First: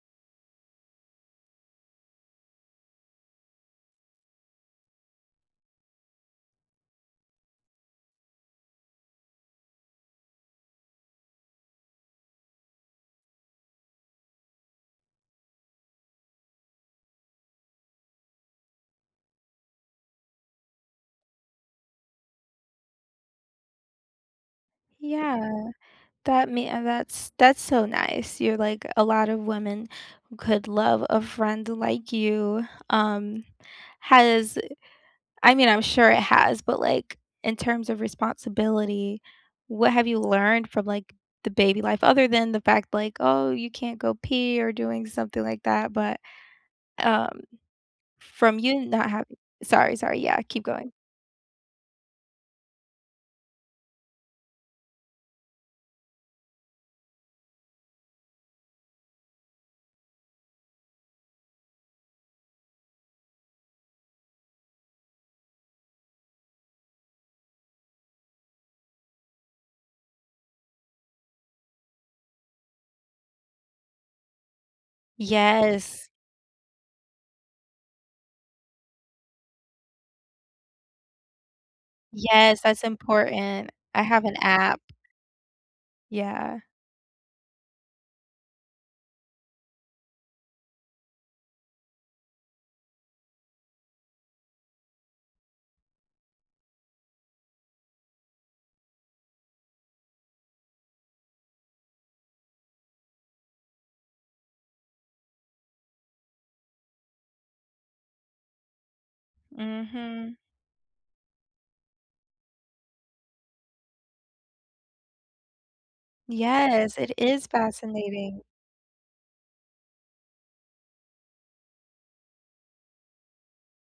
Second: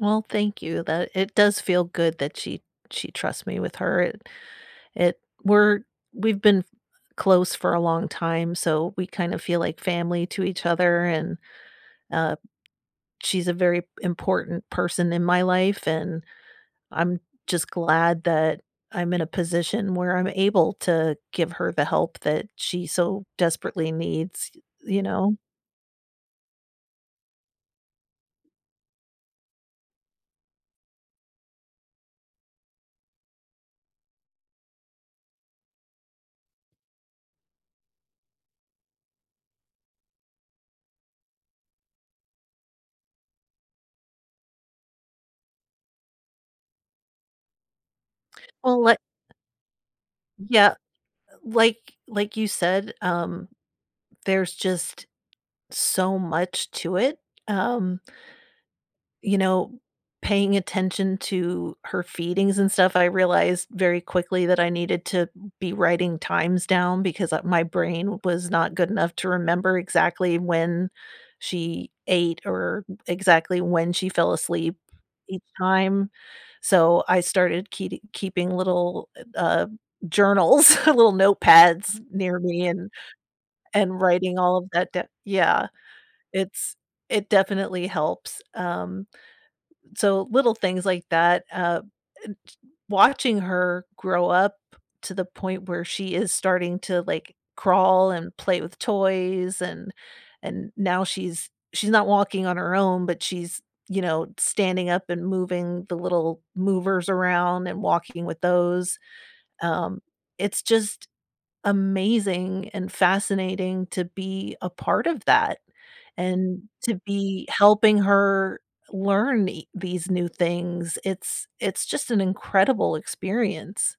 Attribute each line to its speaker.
Speaker 1: Well, thank you that it does feel good that she she trusts me with her it it we're we've been f close for a long time, so we kinda feel like family to each other, and, uh, she's a very important person in my life, and I'm just glad that I'm in a position where I'm able to give her the help that she so desperately needs, y you know?
Speaker 2: Yeah. That me uh, that's that's so nice, you're, like a lot of women could love a friend like you um, has I mean, I'm sure it has, but, like, in terms of responsibility, what have you learned from, like, the baby life other than the fact like, oh, you can't go pee or doing something like that, but, um, from
Speaker 1: Well,
Speaker 2: you
Speaker 1: li
Speaker 2: not havi Sorry, sorry, yeah, keep
Speaker 1: Yeah,
Speaker 2: going.
Speaker 1: uh, like like you said, um, there's just so much to it, um you know, paying attention to her feedings and stuff, I realized very quickly that I needed to be writing times down because, uh, my brain was not good enough to remember exactly when she ate or exactly when she fell asleep each
Speaker 2: Yes.
Speaker 1: time, so I started keeti keeping little, eh, uh, journals, little notepads near
Speaker 2: Yes,
Speaker 1: me
Speaker 2: that's
Speaker 1: and
Speaker 2: important.
Speaker 1: and
Speaker 2: I have an
Speaker 1: writing all of
Speaker 2: app.
Speaker 1: that d Yeah.
Speaker 2: Yeah.
Speaker 1: Its It definitely helps, um, so, little things like that, uh, and ch watching her grow up to the point where she is starting to, like, crawl and play with toys and and now she's she's not walking on her own, but she's, you know, standing up and moving the little movers around and walking with those, um,
Speaker 2: Mhm.
Speaker 1: it's just amazing and fascinating to be a part of that and to
Speaker 2: Yes, it
Speaker 1: be
Speaker 2: is
Speaker 1: helping
Speaker 2: fascinating.
Speaker 1: her learn e these new things, it's it's just an incredible experience.